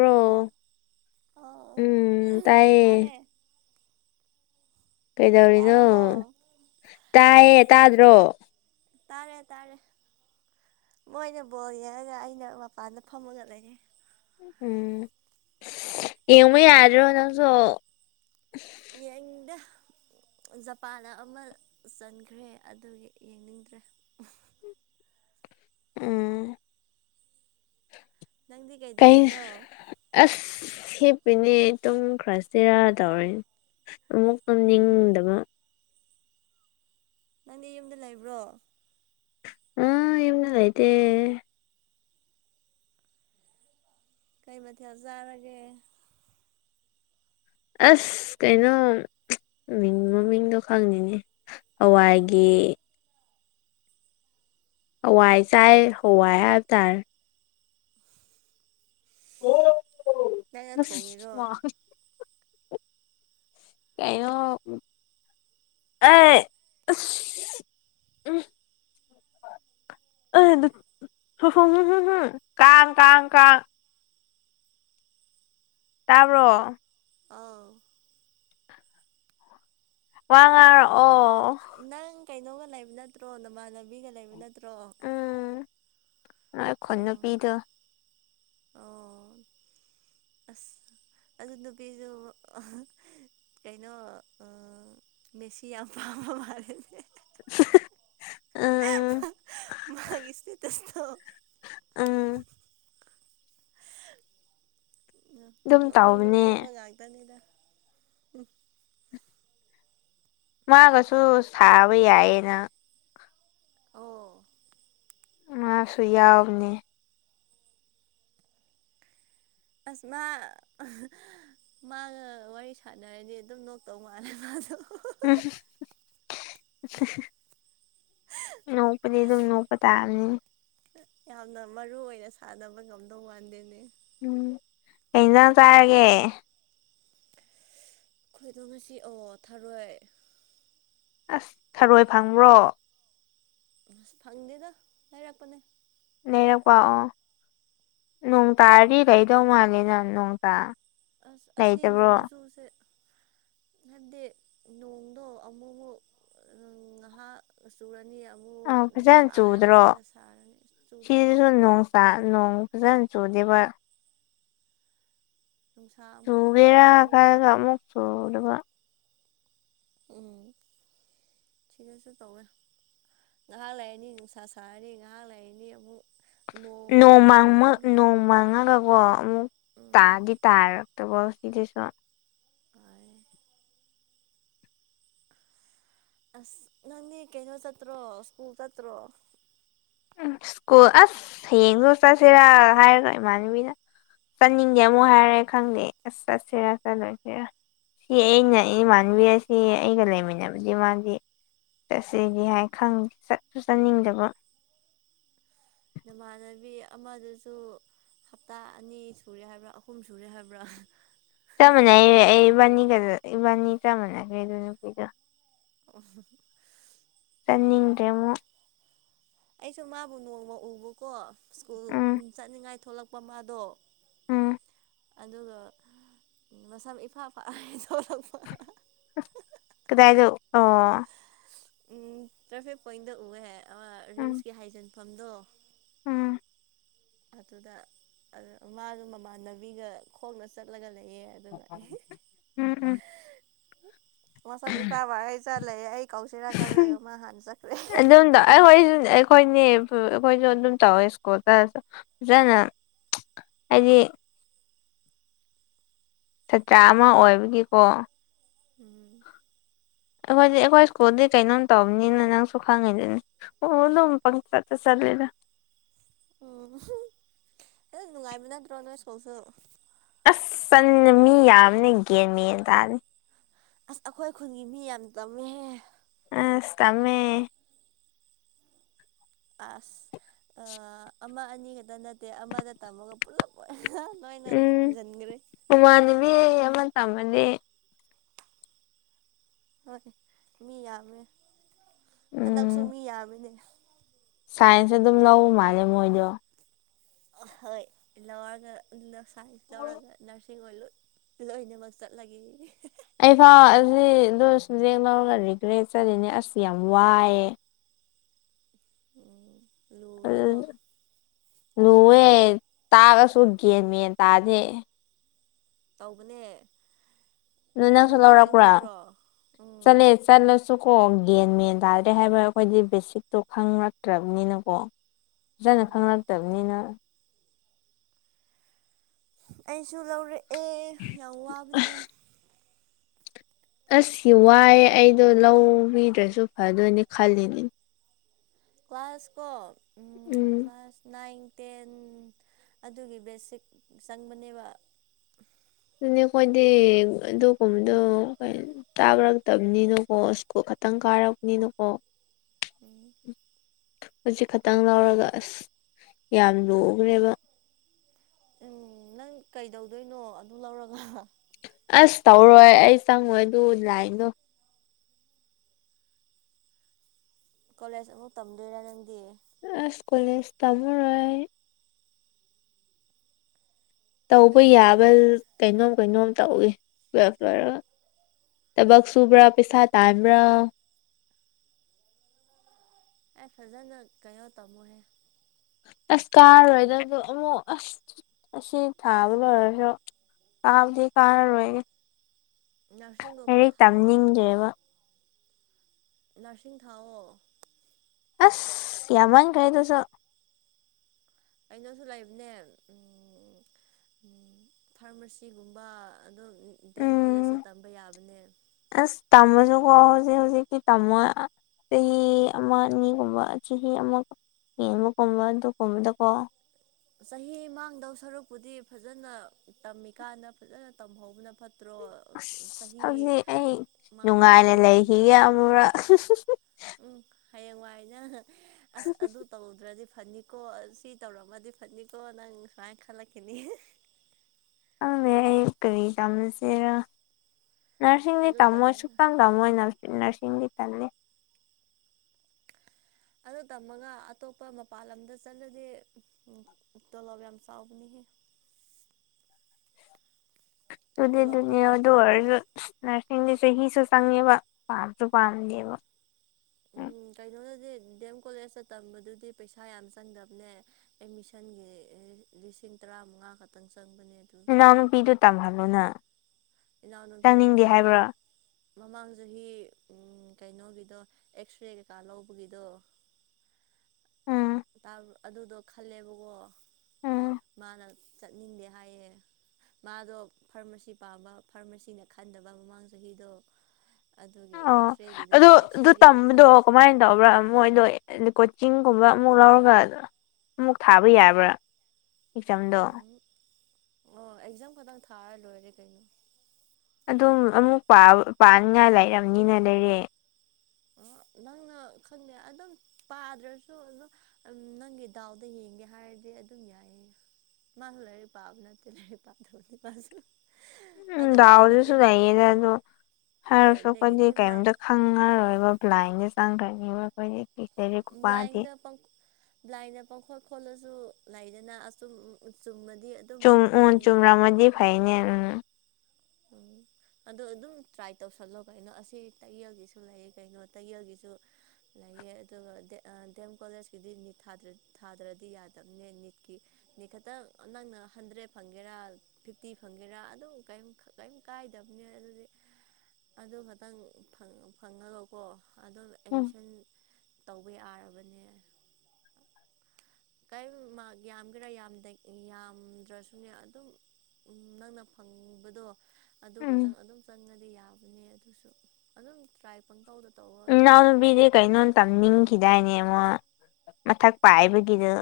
hello ꯑ ꯎꯝ ꯇꯥꯏꯌꯦ ꯇꯥꯔꯦ ꯀꯩꯗꯧꯔꯤꯅꯣ ꯇꯥꯔꯕꯣ ꯇꯥꯏꯌꯦ ꯑꯁ ꯇꯥꯗ꯭ꯔꯣ ꯇꯥꯔꯦ ꯇꯥꯔꯦ ꯃꯣꯏꯅ ꯕꯣꯟ ꯌꯦꯡꯔꯒ ꯑꯩꯅ ꯃꯄꯥꯟꯗ ꯐꯝꯃꯒ ꯂꯩꯔꯦ ꯎꯝ ꯌꯦꯡꯕ ꯌꯥꯗ꯭ꯔꯣ ꯅꯪꯁꯨ ꯌꯦꯡꯅꯤꯡꯗꯦ ꯖꯄꯥꯟꯅ ꯑꯃ ꯆꯟꯈ꯭ꯔꯦ ꯑꯗꯨꯒꯤ ꯌꯦꯡꯅꯤꯡꯗ꯭ꯔꯦ ꯎꯝ ꯅꯪꯗꯤ ꯀꯩ ꯀꯩꯗꯧꯔꯤꯅꯣ ꯑꯁ ꯁꯤꯠ ꯑꯩꯅꯦ ꯇꯨꯝꯈ꯭ꯔꯁꯤꯔꯥ ꯇꯧꯔꯦ ꯑꯃꯨꯛ ꯎꯝ ꯇꯨꯝꯅꯤꯡꯗꯕ ꯅꯪꯗꯤ ꯌꯨꯝꯗ ꯂꯩꯕ꯭ꯔꯣ ꯑꯥ ꯌꯨꯝꯗ ꯂꯩꯇꯦ ꯀꯩ ꯃꯊꯦꯜ ꯆꯥꯔꯒꯦ ꯑꯁ ꯀꯩꯅꯣꯝ ꯆꯞ ꯃꯤꯡ ꯃꯃꯤꯡꯗꯣ ꯈꯪꯗꯦꯅꯦ ꯍꯋꯥꯏꯒꯤ ꯍꯋꯥꯏ ꯆꯥꯏ ꯍꯋꯥꯏ ꯍꯥꯏꯕ ꯇꯥꯔꯦ ꯑꯣꯍꯣ ꯅꯪꯅ ꯑꯁ ꯊꯣꯡꯉꯤꯔꯣ ꯋꯥ ꯀꯩꯅꯣ ꯑꯩ ꯑꯁ ꯎꯝ ꯑ ꯗꯨ [unintelligible] ꯀꯥꯡ ꯀꯥꯡ ꯀꯥꯡ ꯇꯥꯕ꯭ꯔꯣ ꯑꯧ ꯋꯥ ꯅꯪ ꯉꯥꯡꯉꯛ ꯑꯣ ꯅꯪ ꯀꯩꯅꯣꯒ ꯂꯩꯕ ꯅꯠꯇ꯭ꯔꯣ ꯅꯃꯥꯟꯅꯕꯤꯒ ꯂꯩꯕ ꯅꯠꯇ꯭ꯔꯣ ꯎꯝ ꯑꯩꯈꯨꯟ ꯑꯣ ꯅꯨꯄꯤꯗꯨ ꯑꯣ ꯑꯁ ꯑꯗꯨ ꯅꯨꯄꯤꯗꯨ ꯑꯍ ꯀꯩꯅꯣ ꯑꯥ ꯃꯦꯁꯤ ꯌꯥꯝ ꯄꯥꯝꯕ ꯃꯥꯜꯂꯦꯅꯦ ꯍ ꯍ ꯑꯥ ꯎꯝ ꯃꯥꯒꯤ ꯁꯇꯦꯇꯁ ꯊꯣ ꯎꯝ ꯎꯝ [inaudible] ꯗꯨꯝ ꯅꯣꯛꯅꯤꯡ ꯇꯧꯕꯅꯦ ꯅꯣꯛꯅꯤꯡꯕ [inaudible] ꯃꯥꯒꯁꯨ ꯁꯥꯕ ꯌꯥꯏꯌꯦꯅ ꯑꯣ ꯃꯥꯁꯨ ꯌꯥꯎꯅꯦ ꯑꯁ ꯃꯥ ꯑꯍ ꯃꯥꯒ ꯋꯥꯔꯤ ꯁꯥꯟꯅꯔꯗꯤ ꯑꯗꯨꯝ ꯅꯣꯛꯇꯧ ꯃꯥꯜꯂꯦ ꯃꯥꯗꯣ ꯎꯝ ꯍꯨ ꯍꯨ ꯍꯨ ꯎ ꯍꯦ ꯍꯦ ꯅꯣꯛꯄꯗꯤ ꯑꯗꯨꯝ ꯅꯣꯛꯄ ꯇꯥꯕꯅꯤꯅꯦ ꯌꯥꯝꯅ ꯃꯔꯨ ꯑꯣꯏꯅ ꯁꯥꯟꯅꯕ ꯉꯝꯗꯧ ꯃꯥꯟꯗꯦꯅꯦ ꯎꯝ ꯀꯩ ꯍꯦꯟꯖꯥꯡ ꯆꯥꯔꯒꯦ ꯑꯩꯈꯣꯏꯗꯣ ꯉꯁꯤ ꯑꯣ ꯊꯥꯔꯣꯏ ꯑꯁ ꯊꯔꯣꯏ ꯐꯪꯕ꯭ꯔꯣ ꯑꯁ ꯐꯪꯗꯦꯗ ꯂꯩꯔꯛꯄꯅꯦ ꯂꯩꯔꯛꯄꯥ ꯑꯣ ꯅꯣꯡ ꯇꯥꯔꯗꯤ ꯂꯩꯗꯧ ꯃꯥꯂꯦꯅ ꯅꯣꯡ ꯇꯥ ꯑꯁ ꯑꯁꯤ ꯅꯣꯡ ꯂꯩꯇꯕ꯭ꯔꯣ ꯀꯨꯆꯨꯁꯦ ꯍꯥꯏꯕꯗꯤ ꯅꯣꯡꯗꯣ ꯑꯃꯨꯃꯨꯛ ꯑꯥ ꯉꯍꯥꯛ ꯆꯨꯔꯅꯤ ꯑꯃꯨꯛ ꯑꯥ ꯐꯖꯅ ꯅꯨꯡꯁꯥ ꯌꯥꯝ ꯆꯨꯗ꯭ꯔꯣ ꯀꯟꯅ ꯁꯥꯔꯅꯤ ꯆꯨꯗꯦ ꯁꯤꯗꯁꯨ ꯅꯣꯡ ꯇꯥ ꯅꯣꯡ ꯐꯖ ꯆꯨꯗꯦꯕ ꯅꯨꯡꯁꯥ ꯑꯃꯨꯛ ꯆꯨꯕꯦꯔꯑ ꯀ ꯊꯣꯛꯑꯅꯤ ꯀꯃꯨ ꯆꯣꯕ [unintelligible] ꯎꯝ ꯁꯤꯗꯁꯨ ꯇꯧꯋꯦ ꯉꯥꯏꯍꯥꯛ ꯂꯩꯔꯅꯤ ꯅꯨꯡꯁꯥ ꯁꯥꯔꯅꯤ ꯉꯥꯏꯍꯥꯛ ꯂꯩꯔꯅꯤ ꯑꯃꯨꯛ ꯅꯣꯡ ꯃꯪꯕ ꯅꯣꯡꯃꯥꯡꯉꯒꯀꯣ ꯑꯃꯨꯛ ꯇꯥꯗꯤ ꯎꯝ ꯇꯥꯔꯛꯇꯕꯁ ꯁꯤꯗꯤꯁ [unintelligible] ꯑꯁ ꯅꯪꯗꯤ ꯀꯩꯅꯣ ꯆꯠꯇ꯭ꯔꯣ ꯁ꯭ꯀꯨꯜ ꯆꯠꯇ꯭ꯔꯣ ꯎꯝ ꯁ꯭ꯀꯨꯜ ꯑꯁ ꯍꯌꯦꯡꯗꯣ ꯆꯠꯁꯤꯔꯥ ꯍꯥꯏꯔꯒ ꯏꯃꯥꯟꯅꯕꯤꯅ ꯆꯠꯅꯤꯡꯗꯦ ꯑꯃꯨꯛ ꯍꯥꯏꯔꯦ ꯈꯪꯗꯦ ꯑꯁ ꯆꯠꯁꯤꯔ ꯆꯠꯂꯣꯏꯁꯤꯔ ꯁꯤ ꯑꯩꯅ ꯏ ꯃꯥꯟꯕꯤ ꯑꯁꯤ ꯑꯩꯒ ꯂꯩꯃꯤꯟꯅꯕꯗꯤ ꯃꯥꯗꯤ ꯆꯠꯁꯤꯗꯤ ꯍꯥꯏ ꯈꯪ ꯆꯠꯁꯨ ꯆꯠꯅꯤꯡꯗꯕ ꯅꯃꯥꯟꯅꯕꯤ ꯑꯃꯗꯨꯁꯨ ꯍꯞꯇꯥ ꯑꯅꯤ ꯁꯨꯔꯦ ꯍꯥꯏꯕ꯭ꯔꯥ ꯑꯍꯨꯝ ꯁꯨꯔꯦ ꯍꯥꯏꯕ꯭ꯔꯥ ꯆꯞ ꯃꯥꯟꯅꯩ ꯑꯩ ꯏꯕꯥꯅꯤꯒ ꯏꯕꯥꯅꯤ ꯆꯞ ꯃꯥꯟꯅꯈ꯭ꯔꯦꯗ ꯑꯗꯨ ꯅꯨꯄꯤꯗꯣ ꯎ [inaudible] ꯐꯠꯅꯤꯡꯗꯔꯦ ꯃꯨꯛ ꯑꯩꯁꯨ ꯃꯥꯕꯨ ꯅꯣꯡꯃ ꯎꯕꯀꯣ ꯁ꯭ꯀꯨꯜ ꯎꯝ ꯆꯠꯅꯤꯡꯉꯥꯏ ꯊꯣꯛꯂꯛꯄ ꯃꯥꯗꯣ ꯎꯝ ꯑꯗꯨꯒ ꯃꯁꯝ ꯏꯐꯥ ꯄꯥꯛ ꯊꯣꯛꯂꯛꯄ ꯀꯗꯥꯏꯗ ꯎꯕꯅꯣ ꯎꯝ ꯇ꯭ꯔꯥꯐꯤꯛ ꯄꯣꯏꯟꯗ ꯎꯑꯦ ꯎꯝ ꯔꯤꯝꯁꯀꯤ ꯍꯥꯏꯖꯤꯟꯐꯝꯗꯣ ꯎꯝ ꯑꯗꯨꯗ ꯃꯥꯗ ꯃꯃꯥꯟꯅꯕꯤꯒ ꯈꯣꯡꯅ ꯆꯠꯂꯒ ꯂꯩ ꯎꯝ ꯎꯝ ꯃꯁꯝ ꯏꯐꯥ ꯐꯥ ꯒꯩ ꯆꯠꯂꯩ ꯑꯩ ꯀꯥꯎꯁꯦꯔꯥꯒꯜꯂ ꯃꯥ ꯍꯥꯟꯅ ꯆꯠꯈ꯭ꯔꯦ ꯑꯗꯨꯝꯗ ꯑꯩꯈꯣꯏꯁꯨ ꯑꯩꯈꯣꯏꯅꯦ ꯑꯩꯈꯣꯏꯁꯨ ꯑꯗꯨꯝ ꯇꯧꯋꯦ ꯁ꯭ꯀꯨꯜꯇꯁꯨ ꯐꯖꯅ ꯍꯥꯏꯗꯤ ꯁꯥꯇ꯭ꯔꯥ ꯑꯃ ꯑꯣꯏꯕꯒꯤꯀꯣ ꯎꯝ ꯑꯩꯈꯣꯏꯗꯤ ꯑꯩꯈꯣꯏ ꯁ꯭ꯀꯨꯜꯗꯤ ꯀꯩꯅꯣꯝ ꯇꯧꯕꯅꯤꯅ ꯅꯪꯁꯨ ꯈꯪꯉꯤꯗꯅꯦ ꯑꯣ ꯑꯗꯨꯝ ꯄꯪꯆ ꯆꯠꯂꯦꯗ [inaudible] ꯎꯝ ꯍ ꯅꯨꯡꯉꯥꯏꯕ ꯅꯠꯇ꯭ꯔꯣ ꯅꯣꯏ ꯁ꯭ꯀꯨꯜꯁꯨ ꯆꯟꯅ ꯃꯤ ꯌꯥꯝꯅ ꯒꯌꯦꯟꯃꯤ ꯇꯅꯤ ꯑꯁ ꯑꯩꯈꯣꯏ ꯈꯨꯟꯒꯤ ꯃꯤ ꯌꯥꯝ ꯇꯝꯃꯦꯍꯦ ꯑꯁ ꯇꯝꯃꯦ ꯑꯁ ꯑꯃ ꯑꯅꯤ ꯈꯛꯇ ꯅꯠꯇꯦ ꯑꯃꯗ ꯇꯝꯃꯒ ꯄꯨꯂꯞ ꯑꯣꯏꯅ ꯂꯣꯏꯅ ꯎꯝ ꯊꯣꯝꯖꯤꯟꯈ꯭ꯔꯦ ꯎꯃꯥꯟꯅꯕꯤ ꯑꯃ ꯇꯝꯃꯅꯦ ꯍꯣꯏ ꯃꯤ ꯌꯥꯝꯃꯦ ꯍꯟꯗꯛꯁꯨ ꯎꯝ ꯃꯤ ꯌꯥꯝꯃꯤꯅꯦ ꯁꯥꯏꯟꯁ ꯑꯗꯨꯝ ꯂꯧ ꯃꯥꯜꯂꯦ ꯃꯣꯏꯗꯣ ꯍꯣꯏ ꯂꯋꯥꯔꯒ ꯑꯗꯨꯅ ꯁꯥꯏꯟꯁ ꯂꯧꯔꯒ ꯅꯔꯁ ꯂꯣꯏꯅꯃꯛ ꯆꯠꯂꯒꯦ ꯑꯩꯐꯥꯎ ꯑꯁꯤꯗ ꯁꯨꯝꯖꯦꯡ ꯂꯧꯔꯒ ꯔꯤꯒ꯭ꯔꯦꯠ ꯆꯠꯔꯤꯅꯦ ꯑꯁ ꯌꯥꯝ ꯋꯥꯏꯑꯦ ꯎꯝ ꯑ ꯂꯨꯋꯦꯀꯣ [inaudible] ꯂꯨꯑꯦ ꯇꯥꯒꯁꯨ ꯒꯦꯟ ꯃꯦꯟ ꯇꯥꯥꯗꯦ ꯇꯧꯕꯅꯦ ꯅ ꯅꯪ ꯁꯨ ꯀꯣꯆꯤꯡ ꯂꯧꯔꯛꯄꯔꯣ ꯆꯠꯇ꯭ꯔꯣ ꯎꯝ ꯆꯠꯂꯦ ꯆꯠꯂꯁꯨ ꯀꯣ ꯒꯟ ꯃꯦꯟ ꯇꯥꯗ꯭ꯔꯦ ꯍꯥꯏꯕ ꯑꯩꯈꯣꯏꯗꯤ ꯕꯦꯁꯤꯛꯇꯣ ꯈꯪꯔꯛꯇ꯭ꯔꯕꯅꯤꯅꯀꯣ ꯐꯖꯅ ꯎꯝ ꯈꯪꯅꯔꯛꯇꯕꯅꯤꯅ ꯑꯩꯁꯨ ꯂꯧꯔꯛꯑꯦ ꯌꯥꯝ ꯋꯥꯕꯅꯦ ꯑꯁ ꯋꯥꯏꯌꯦ ꯑꯩꯗꯣ ꯂꯧꯕꯤꯗ꯭ꯔꯁꯨ ꯐꯗꯣꯏꯅꯤ ꯈꯜꯂꯤꯅꯤ ꯋꯥꯥꯔꯁꯨꯀꯣ ꯎꯝ ꯅꯥꯏꯟ ꯇꯦꯟ ꯑꯗꯨꯒꯤ ꯕꯦꯁꯤꯛ ꯆꯪꯕꯅꯦꯕ ꯑꯗꯨꯅꯦ ꯑꯩꯈꯣꯏꯗꯤ ꯑꯗꯨꯒꯨꯝꯕꯗꯣ ꯇꯥꯕꯔꯛꯇꯕꯅꯤꯅꯀꯣ ꯁꯀꯨꯜ ꯈꯇꯪ ꯒꯥꯔꯒꯅꯤꯅ ꯀꯣ ꯎꯝ ꯍꯧꯖꯤꯛ ꯈꯛꯇꯪ ꯂꯧꯔꯒ ꯑꯁ ꯌꯥꯝ ꯂꯨꯒ꯭ꯔꯦꯕ ꯎꯝ ꯅꯪ ꯀꯩꯗꯧꯗꯣꯏꯅꯣ ꯑꯗꯨ ꯂꯧꯔꯒ ꯑꯁ ꯇꯧꯔꯣꯏ ꯑꯩ ꯆꯪꯉꯣꯏ ꯑꯗꯨ ꯂꯥꯏꯟꯗꯣ ꯀꯣꯂꯦꯖ ꯑꯃꯨꯛ ꯇꯝꯗꯣꯏꯔꯥ ꯅꯪꯗꯤ ꯑ ꯏꯁ ꯀꯣꯂꯦꯖ ꯇꯃꯔꯣꯏ ꯇꯧꯕ ꯀꯩꯗꯧꯔꯒ ꯌꯥꯕ ꯂꯩ ꯀꯩꯅꯣꯝ ꯀꯩꯅꯣꯝ ꯇꯧꯋꯦ ꯇꯨꯑꯦꯞ ꯂꯣꯏꯔ ꯊꯕꯛ ꯁꯨꯕ꯭ꯔꯥ ꯄꯩꯁꯥ ꯇꯥꯟꯕ꯭ꯔꯥ ꯑꯦ ꯐꯖꯅ ꯀꯣꯅꯣ ꯇꯃꯣꯍꯦ ꯑꯁ ꯀꯥꯔꯣꯏꯗ ꯑꯗꯨ ꯑꯃꯨꯛ ꯑꯁ ꯑꯁꯤ ꯊꯥꯕ ꯂꯣꯏꯔꯁꯨ ꯀꯥꯕꯗꯤ ꯀꯥꯔꯔꯣꯏ ꯅꯔꯁꯤꯡꯒꯨꯝꯕ ꯂꯩꯔꯤꯛ ꯊꯥꯎꯑꯣ ꯇꯝꯅꯤꯡꯗꯦꯕ ꯅꯔꯁꯤꯡ ꯊꯥꯎꯑꯣ ꯑꯁ ꯌꯥꯃꯟꯈ꯭ꯔꯦ ꯑꯗꯨꯁꯨ ꯑꯩꯅꯁꯨ ꯂꯩꯕꯅꯦ ꯎꯝ ꯐꯥꯔꯃꯥꯁꯤꯒꯨꯝꯕ ꯑꯗꯨꯝ ꯗꯦꯝ ꯎꯝ ꯀꯣꯂꯦꯖꯇ ꯇꯝꯕ ꯌꯥꯕꯅꯦ ꯑꯁ ꯇꯝꯃꯁꯨꯀꯣ ꯍꯧꯖꯤꯛ ꯍꯧꯖꯤꯛꯇꯤ ꯇꯝꯃꯣꯏ ꯆꯍꯤ ꯑꯃꯥ ꯑꯅꯤ ꯒꯨꯝꯕ ꯆꯍꯤ ꯑꯃ ꯌꯦꯡꯕꯨ ꯀꯝꯕ ꯇ ꯀꯝꯗꯀꯣ [unintelligible] ꯆꯍꯤ ꯃꯥꯡꯗꯧ ꯁꯔꯨꯛꯄꯨꯗꯤ ꯐꯖꯅ ꯇꯝꯃꯤꯀꯥꯟꯗ ꯐꯖꯅ ꯇꯝꯍꯧꯕꯅ ꯐꯠꯇ꯭ꯔꯣ ꯑꯁ ꯆꯍꯤ ꯍꯧꯖꯤꯛ ꯑꯩ ꯅꯨꯡꯉꯥꯏꯅ ꯃꯥꯡꯍꯟꯕꯗꯣ ꯂꯩꯈꯤꯒꯦ ꯄꯥꯝꯃꯨꯗ꯭ꯔꯣ ꯑꯃꯨꯔꯛ [inaudible] ꯍꯌꯦꯡꯋꯥꯏ ꯅꯪ ꯑꯁ ꯑꯗꯨ ꯇꯧꯗ꯭ꯔꯗꯤ ꯐꯅꯤꯀꯣ ꯁꯤ ꯇꯧꯔꯝꯃꯗꯤ ꯐꯅꯤꯀꯣ ꯅꯪ ꯁꯨꯃꯥꯏ ꯈꯂꯛꯈꯤꯅꯤ ꯈꯪꯗꯦ ꯑꯩ ꯀꯔꯤ ꯇꯃꯁꯤꯔ ꯅꯔꯁꯤꯡꯗꯤ ꯑꯗꯨ ꯇꯝꯃꯣꯏ ꯇꯧꯔꯒ ꯁꯨꯛꯇꯝ ꯇꯝꯃꯣꯏ ꯅꯔꯁ ꯅꯔꯁꯤꯡꯗꯤ ꯇꯝꯅꯤꯡ ꯑꯗꯨ ꯇꯝꯃꯒ ꯑꯇꯣꯞꯄ ꯃꯄꯥꯟ ꯂꯝꯗ ꯆꯠꯂꯗꯤ ꯎꯝ ꯇꯣꯂꯣꯞ ꯌꯥꯝ ꯆꯥꯎꯕꯅꯤ [inaudible] ꯑꯗꯨꯗꯦ ꯑꯗꯨꯅꯦ ꯇꯣꯂꯣꯞꯇꯣ ꯑꯗꯨ ꯑꯣꯏꯔꯁꯨ ꯅꯔꯁꯤꯡꯗꯤ ꯆꯍꯤꯁꯨ ꯆꯪꯉꯦꯕ ꯄꯥꯝꯁꯨ ꯄꯥꯝꯗꯦꯕ ꯎꯝ ꯀꯩꯅꯣꯗꯗꯤ ꯗꯦꯝ ꯀꯣꯂꯦꯖꯇ ꯇꯝꯕꯗꯨꯗꯤ ꯄꯩꯁꯥ ꯌꯥꯝ ꯆꯪꯗꯕꯅꯦ ꯑꯦꯠꯃꯤꯁꯟꯒꯤ ꯂꯤꯁꯤꯡ ꯇꯔꯃꯉ ꯈꯛꯇꯪ ꯆꯪꯕꯅꯦ ꯑꯗꯨꯒꯤ ꯏꯅꯥꯎꯅꯨꯄꯤꯗ ꯇꯝꯍꯜꯂꯣꯅꯅ ꯏꯅꯥꯎꯅꯨꯄꯤꯗꯣ ꯃꯃꯥꯡ ꯃꯃꯥꯡ ꯆꯍꯤ ꯎꯝ ꯀꯩꯅꯣꯒꯤꯗꯣ ꯑꯦꯛꯁ ꯔꯦ ꯀꯩꯀꯥ ꯂꯧꯕꯒꯤꯗꯣ [inaudible] ꯑꯗꯨꯗꯣ ꯈꯜꯂꯦꯕꯀꯣ ꯎꯝ ꯃꯥꯅ ꯆꯠꯅꯤꯡꯗꯦ ꯍꯥꯏꯌꯦ ꯃꯥꯗꯣ ꯐꯥꯔꯃꯥꯁꯤ ꯄꯥꯝꯕ ꯐꯥꯔꯃꯥꯁꯤꯅ ꯈꯟꯗꯕ ꯃꯃꯥꯡ ꯆꯍꯤꯗꯣ ꯑꯗꯨꯒꯤ ꯑꯣ ꯑꯦꯛꯁꯔꯦꯒꯤꯗꯨ ꯑꯗꯨ ꯑꯗꯨ ꯑꯦꯛꯁꯔꯦꯒꯤꯗꯨ ꯇꯝꯕꯗꯣ ꯈꯜꯂꯁꯨ ꯀꯃꯥꯏꯅ ꯇꯧꯕ꯭ꯔꯥ ꯃꯣꯏꯗꯣ ꯀꯣꯆꯤꯡꯒꯨꯝꯕ ꯑꯃꯨꯛ ꯂꯧꯔꯒ ꯑꯃꯨꯛ ꯊꯥꯕ ꯌꯥꯕ꯭ꯔꯥ ꯑꯦꯛꯖꯥꯝꯗꯣ ꯎꯝ ꯑꯣ ꯑꯦꯛꯖꯥꯝ ꯈꯛꯇꯪ ꯊꯥꯔ ꯂꯣꯏꯔꯦ ꯀꯩꯅꯣ ꯑꯗꯨꯝ ꯑꯃꯨꯛ ꯄꯥ ꯄꯥꯅꯤꯡꯉꯥꯏ ꯂꯩꯔꯕꯅꯤꯅ ꯂꯩꯔꯦ [inaudible] ꯅꯪꯅ ꯈꯪꯗꯦ ꯑꯗꯨꯝ ꯄꯥꯗ꯭ꯔꯁꯨ ꯑꯗꯨꯝ ꯅꯪꯒꯤ ꯗꯥꯎꯗ ꯌꯦꯡꯒꯦ ꯍꯥꯏꯔꯗꯤ ꯑꯗꯨꯝ ꯌꯥꯏ [inaudible] ꯃꯥꯁꯨ ꯂꯥꯏꯔꯤꯛ ꯄꯥꯕ ꯅꯠꯇꯦ ꯂꯥꯏꯔꯤꯛ ꯄꯥꯗꯕꯅꯦ ꯃꯥꯁꯨ ꯎꯝ ꯑꯗꯨꯝ ꯗꯥꯎꯗꯁꯨ ꯅꯦꯒꯦꯇꯤꯞ ꯂꯌꯦꯗ ꯑꯗꯣ ꯍꯣꯏ ꯍꯥꯏꯔꯁꯨ ꯈꯣꯏꯗꯤ ꯅꯦꯒꯦꯇꯤꯞ ꯃꯥꯔꯛ ꯀꯦꯝꯇ ꯈꯪꯉꯔꯣꯏꯕ ꯕ꯭ꯂꯥꯏꯟꯗ ꯆꯪꯈ꯭ꯔꯅꯤꯕ ꯑꯩꯈꯣꯏꯗꯤ ꯂꯥꯏꯔꯤꯛ ꯥ ꯈꯨꯄꯥꯗꯤ ꯕ꯭ꯂꯥꯏꯟꯗ ꯄꯪꯈꯣ ꯕ꯭ꯂꯥꯏꯟꯗ ꯄꯪꯈꯣ ꯈꯣꯠꯂ꯭ꯖ ꯗꯨ ꯂꯩꯥꯏꯗꯅ ꯑꯁꯨꯝ ꯆꯨꯝꯃ ꯆꯨꯝ ꯎꯝ ꯆꯨꯝꯔꯥ ꯃꯗꯤ ꯐꯩꯅꯦ ꯎꯝ ꯎꯝ ꯑꯗꯣ ꯑꯗꯨꯝ ꯇ꯭ꯔꯥꯏ ꯇꯧꯁꯜꯂꯣ ꯀꯩꯅꯣ ꯑꯁꯤ ꯇꯌꯦꯜꯒꯤꯁꯨ ꯂꯩ ꯀꯩꯅꯣ ꯇꯌꯦꯜꯒꯤꯁꯨ ꯂꯩꯑꯦ ꯑꯗꯨꯒ ꯗꯦꯝ ꯀꯣꯂꯦꯖꯀꯤꯗꯤ ꯅꯤꯠ ꯊꯥꯗ꯭ꯔꯗꯤ ꯌꯥꯗꯕꯅꯦ ꯅꯤꯠꯀꯤ ꯅꯤꯈꯇꯪ ꯅꯪꯅ ꯍꯟꯗ꯭ꯔꯦꯠ ꯐꯪꯒꯦꯔꯥ ꯐꯤꯐꯇꯤ ꯐꯪꯒꯦꯔꯥ ꯑꯗꯨꯝ ꯀꯔꯤꯝ ꯀꯩꯝ ꯀꯥꯏꯗꯕꯅꯦ ꯑꯗꯨꯗꯤ ꯑꯗꯨ ꯈꯛꯇꯪ ꯐꯪꯉꯅꯕꯀꯣ ꯑꯗꯣ ꯎꯝ ꯑꯦꯠꯃꯤꯁꯟ ꯇꯧꯕ ꯌꯥꯔꯕꯅꯦ ꯀꯩꯝ ꯃꯥꯔꯛ ꯌꯥꯝꯒꯦꯔꯥ ꯌꯥꯝꯗꯩ ꯌꯥꯝꯗ꯭ꯔꯁꯨꯅꯦ ꯑꯗꯨꯝ ꯎꯝ ꯅꯪꯅ ꯐꯪꯕꯗꯣ ꯑꯗꯨ ꯎꯝ ꯈꯇꯪ ꯑꯗꯨꯝ ꯆꯪꯉꯗꯤ ꯌꯥꯕꯅꯦ ꯑꯗꯨꯁꯨ ꯑꯗꯨꯝ ꯇ꯭ꯔꯥꯏ ꯄꯪꯇꯧꯗ ꯇꯧ ꯏꯅꯥꯎꯅꯨꯄꯤꯗꯤ ꯀꯩꯅꯣꯝ ꯇꯝꯅꯤꯡꯈꯤꯗꯥꯏꯅꯦ ꯃꯥ ꯃꯊꯛ ꯄꯥꯏꯕꯒꯤꯗ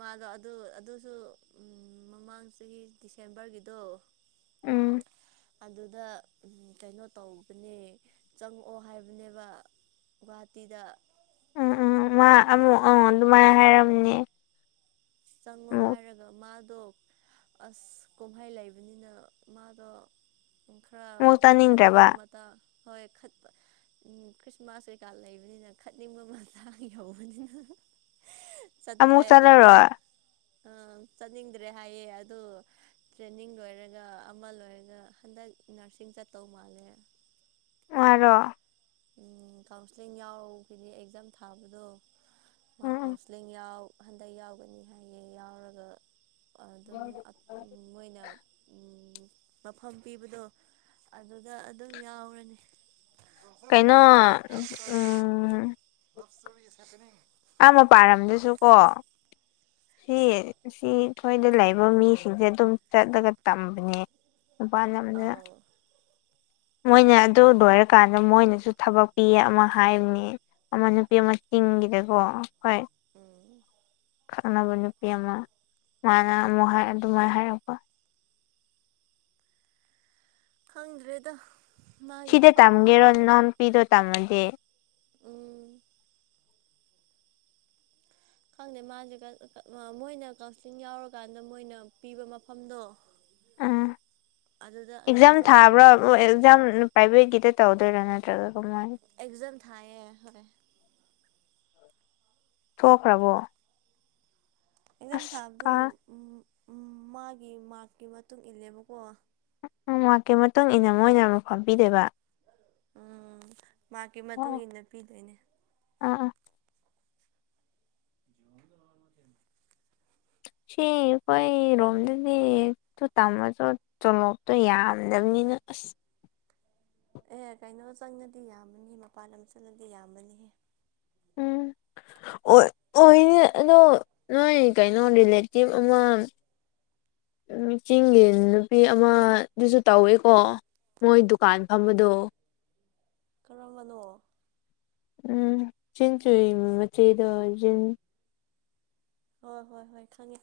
ꯃꯥꯗꯣ ꯑꯗꯨ ꯑꯗꯨꯁꯨ ꯎꯝ ꯃꯃꯥꯡ ꯆꯍꯤ ꯗꯤꯁꯦꯝꯕꯔꯒꯤꯗꯣ ꯎꯝ ꯑꯗꯨꯗ ꯀꯩꯅꯣ ꯇꯧꯕꯅꯦ ꯆꯪꯉꯛꯑꯣ ꯍꯥꯏꯕꯅꯦꯕ ꯒꯨꯍꯥꯇꯤꯗ ꯎꯝ ꯎꯝ ꯃꯥ ꯑꯃꯨꯛ ꯑꯥ ꯑꯗꯨꯃꯥꯏ ꯍꯥꯏꯔꯝꯅꯦ ꯑꯃꯨꯛ ꯑꯗꯣ ꯑꯁ ꯀꯨꯝꯍꯩ ꯂꯩꯕꯅꯤꯅ ꯃꯥꯗꯣ ꯑꯃꯨꯛ ꯈꯔ ꯈꯠꯄ ꯆꯥꯅꯤꯡꯗ꯭ꯔꯕ ꯃꯇꯥꯡ ꯍꯣꯏ ꯈꯠꯄ ꯎꯝ ꯈ꯭ꯔꯤꯁꯃꯥꯁ ꯀꯩꯀꯥ ꯂꯩꯕꯅꯤꯅ ꯈꯠꯅꯤꯡꯕ ꯃꯇꯥꯡ ꯌꯧꯕꯅꯤꯅ ꯑꯃꯨꯛ ꯆꯠꯇ꯭ꯔꯦ ꯑꯗꯨꯗꯁꯨ ꯆꯂꯔꯣꯏ ꯆꯠꯅꯤꯡꯗ꯭ꯔꯦ ꯍꯥꯏꯌꯦ ꯑꯗꯨ ꯇ꯭ꯔꯦꯟꯅꯤꯡ ꯂꯣꯏꯔꯒ ꯑꯃ ꯂꯣꯏꯔꯒ ꯍꯟꯗꯛ ꯅꯔꯁ ꯆꯤꯡ ꯆꯠꯇꯧ ꯃꯥꯜꯂꯦ ꯃꯥꯔꯣ ꯎꯝ ꯀꯥꯎꯟꯁ꯭ꯂꯤꯡ ꯌꯥꯎꯕꯒꯤ ꯑꯦꯛꯖꯥꯝ ꯊꯥꯕꯗꯣ ꯃꯥ ꯎꯝ ꯎꯝ ꯀꯥꯎꯟꯁ꯭ꯂꯤꯡ ꯌꯥꯎ ꯍꯟꯗꯛ ꯌꯥꯎꯒꯅꯤ ꯍꯥꯏꯌꯦ ꯌꯥꯎꯔꯒ ꯑꯗꯨꯝ ꯑꯗ ꯃꯣꯏꯅ ꯎꯝ ꯃꯐꯝ ꯄꯤꯕꯗꯣ ꯑꯗꯨꯗ ꯑꯗꯨꯝ ꯌꯥꯎꯔꯅꯤ ꯂꯞ ꯀꯩꯅꯣ ꯏꯁꯇꯣꯔꯤ ꯎꯝ [unintelligible] ꯑꯥ ꯃꯄꯥꯜꯂꯝꯗꯁꯨ ꯀꯣ ꯁꯤ ꯁꯤ ꯑꯩꯈꯣꯏꯗ ꯂꯩꯕ ꯃꯤꯁꯤꯡꯁꯦ ꯑꯗꯨꯝ ꯆꯠꯂꯒ ꯇꯝꯕꯅꯦ ꯃꯄꯥꯂꯝꯗ ꯑꯥꯎ ꯃꯣꯏꯅ ꯑꯗꯨ ꯂꯣꯏꯔꯀꯥꯟꯗ ꯃꯣꯏꯅꯁꯨ ꯊꯕꯛ ꯄꯤꯌꯦ ꯑꯃ ꯍꯥꯏꯕꯅꯦ ꯑꯃ ꯅꯨꯄꯤ ꯑꯃ ꯇꯤꯡꯒꯤꯗꯀꯣ ꯍꯣꯏ ꯎꯪ ꯈꯡꯅꯕ ꯅꯨꯄꯤ ꯑꯃ ꯃꯥꯅ ꯑꯃꯨꯛ ꯍꯥꯏ ꯑꯗꯨꯃꯥꯏ ꯍꯥꯏꯔꯛꯄ ꯈꯪꯗ꯭ꯔꯦꯗ ꯃꯥꯒꯤ ꯁꯤꯗ ꯑꯄꯥꯝꯕꯅ ꯇꯝꯒꯦꯔꯣ ꯅꯅꯥꯎꯄꯤꯗꯣ ꯇꯝꯃꯗꯤ ꯎꯝ ꯈꯪꯗꯦ ꯃꯥꯖꯦ ꯀ-ꯀ ꯃꯣꯏꯅ ꯀꯥꯎꯟꯁ꯭ꯂꯤꯡ ꯌꯥꯎꯔꯀꯥꯟꯗ ꯃꯣꯏꯅ ꯄꯤꯕ ꯃꯐꯝꯗꯣ ꯎꯝ ꯑꯗꯨꯗ ꯑꯗꯨꯝ ꯑꯦꯛꯖꯥꯝ ꯆꯠꯂꯅꯤ ꯊꯥꯕ꯭ꯔꯥ ꯃꯣꯏ ꯑꯦꯛꯖꯥꯝ ꯄ꯭ꯔꯥꯏꯚꯦꯠꯀꯤꯗ ꯇꯧꯗꯣꯏꯔꯥ ꯅꯠꯇ꯭ꯔꯒ ꯀꯃꯥꯏꯅ ꯑꯦꯛꯖꯝ ꯊꯥꯏꯌꯦ ꯍꯣꯏ ꯊꯣꯛꯈ꯭ꯔꯕꯣ ꯑꯦꯛꯖꯥꯝ ꯑꯁ ꯊꯥꯕꯗꯣ ꯀꯥ ꯎꯝ ꯎꯝ ꯃꯥꯒꯤ ꯃꯥꯔꯛꯀꯤ ꯃꯇꯨꯡ ꯏꯜꯂꯦꯕꯀꯣ ꯃꯥꯔꯛꯀꯤ ꯃꯇꯨꯡ ꯏꯟꯅ ꯃꯣꯏꯅ ꯃꯐꯝ ꯄꯤꯗꯣꯏꯕ ꯎꯝ ꯃꯥꯔꯛꯀꯤ ꯃꯇꯨꯡ ꯑꯣ ꯏꯟꯅ ꯄꯤꯗꯣꯏꯅꯦ ꯑꯥ ꯑꯥ ꯁꯤ ꯑꯩꯈꯣꯏꯔꯣꯝꯗꯗꯤ ꯇꯨ ꯇꯝꯃꯁꯨ ꯇꯣꯂꯣꯞꯇꯣ ꯌꯥꯝꯗꯕꯅꯤ ꯅꯤꯅ ꯑꯁ ꯑꯦ ꯀꯩꯅꯣ ꯆꯪꯉꯗꯤ ꯌꯥꯝꯕꯅꯤ ꯃꯄꯥꯟ ꯂꯝ ꯆꯪꯂꯗꯤ ꯌꯥꯝꯕꯅꯤꯍꯦ ꯎꯝ ꯑꯣꯏ ꯑꯣꯏꯅꯦ ꯑꯗꯣ ꯅꯣꯏ ꯀꯩꯅꯣ ꯔꯤꯂꯦꯇꯤꯞ ꯑꯃ ꯎꯝ ꯆꯤꯡꯒꯤ ꯅꯨꯄꯤ ꯑꯃꯗꯨꯁꯨ ꯇꯧꯋꯦꯀꯣ ꯃꯣꯏ ꯗꯨꯀꯥꯟ ꯐꯝꯕꯗꯣ ꯀꯔꯝꯕꯅꯣ ꯎꯝ ꯆꯤꯟ ꯆꯨꯏ ꯃꯆꯦꯗꯣ ꯆꯤꯟ ꯍꯣꯏ ꯍꯣꯏ ꯍꯣꯏ ꯈꯪꯉꯦ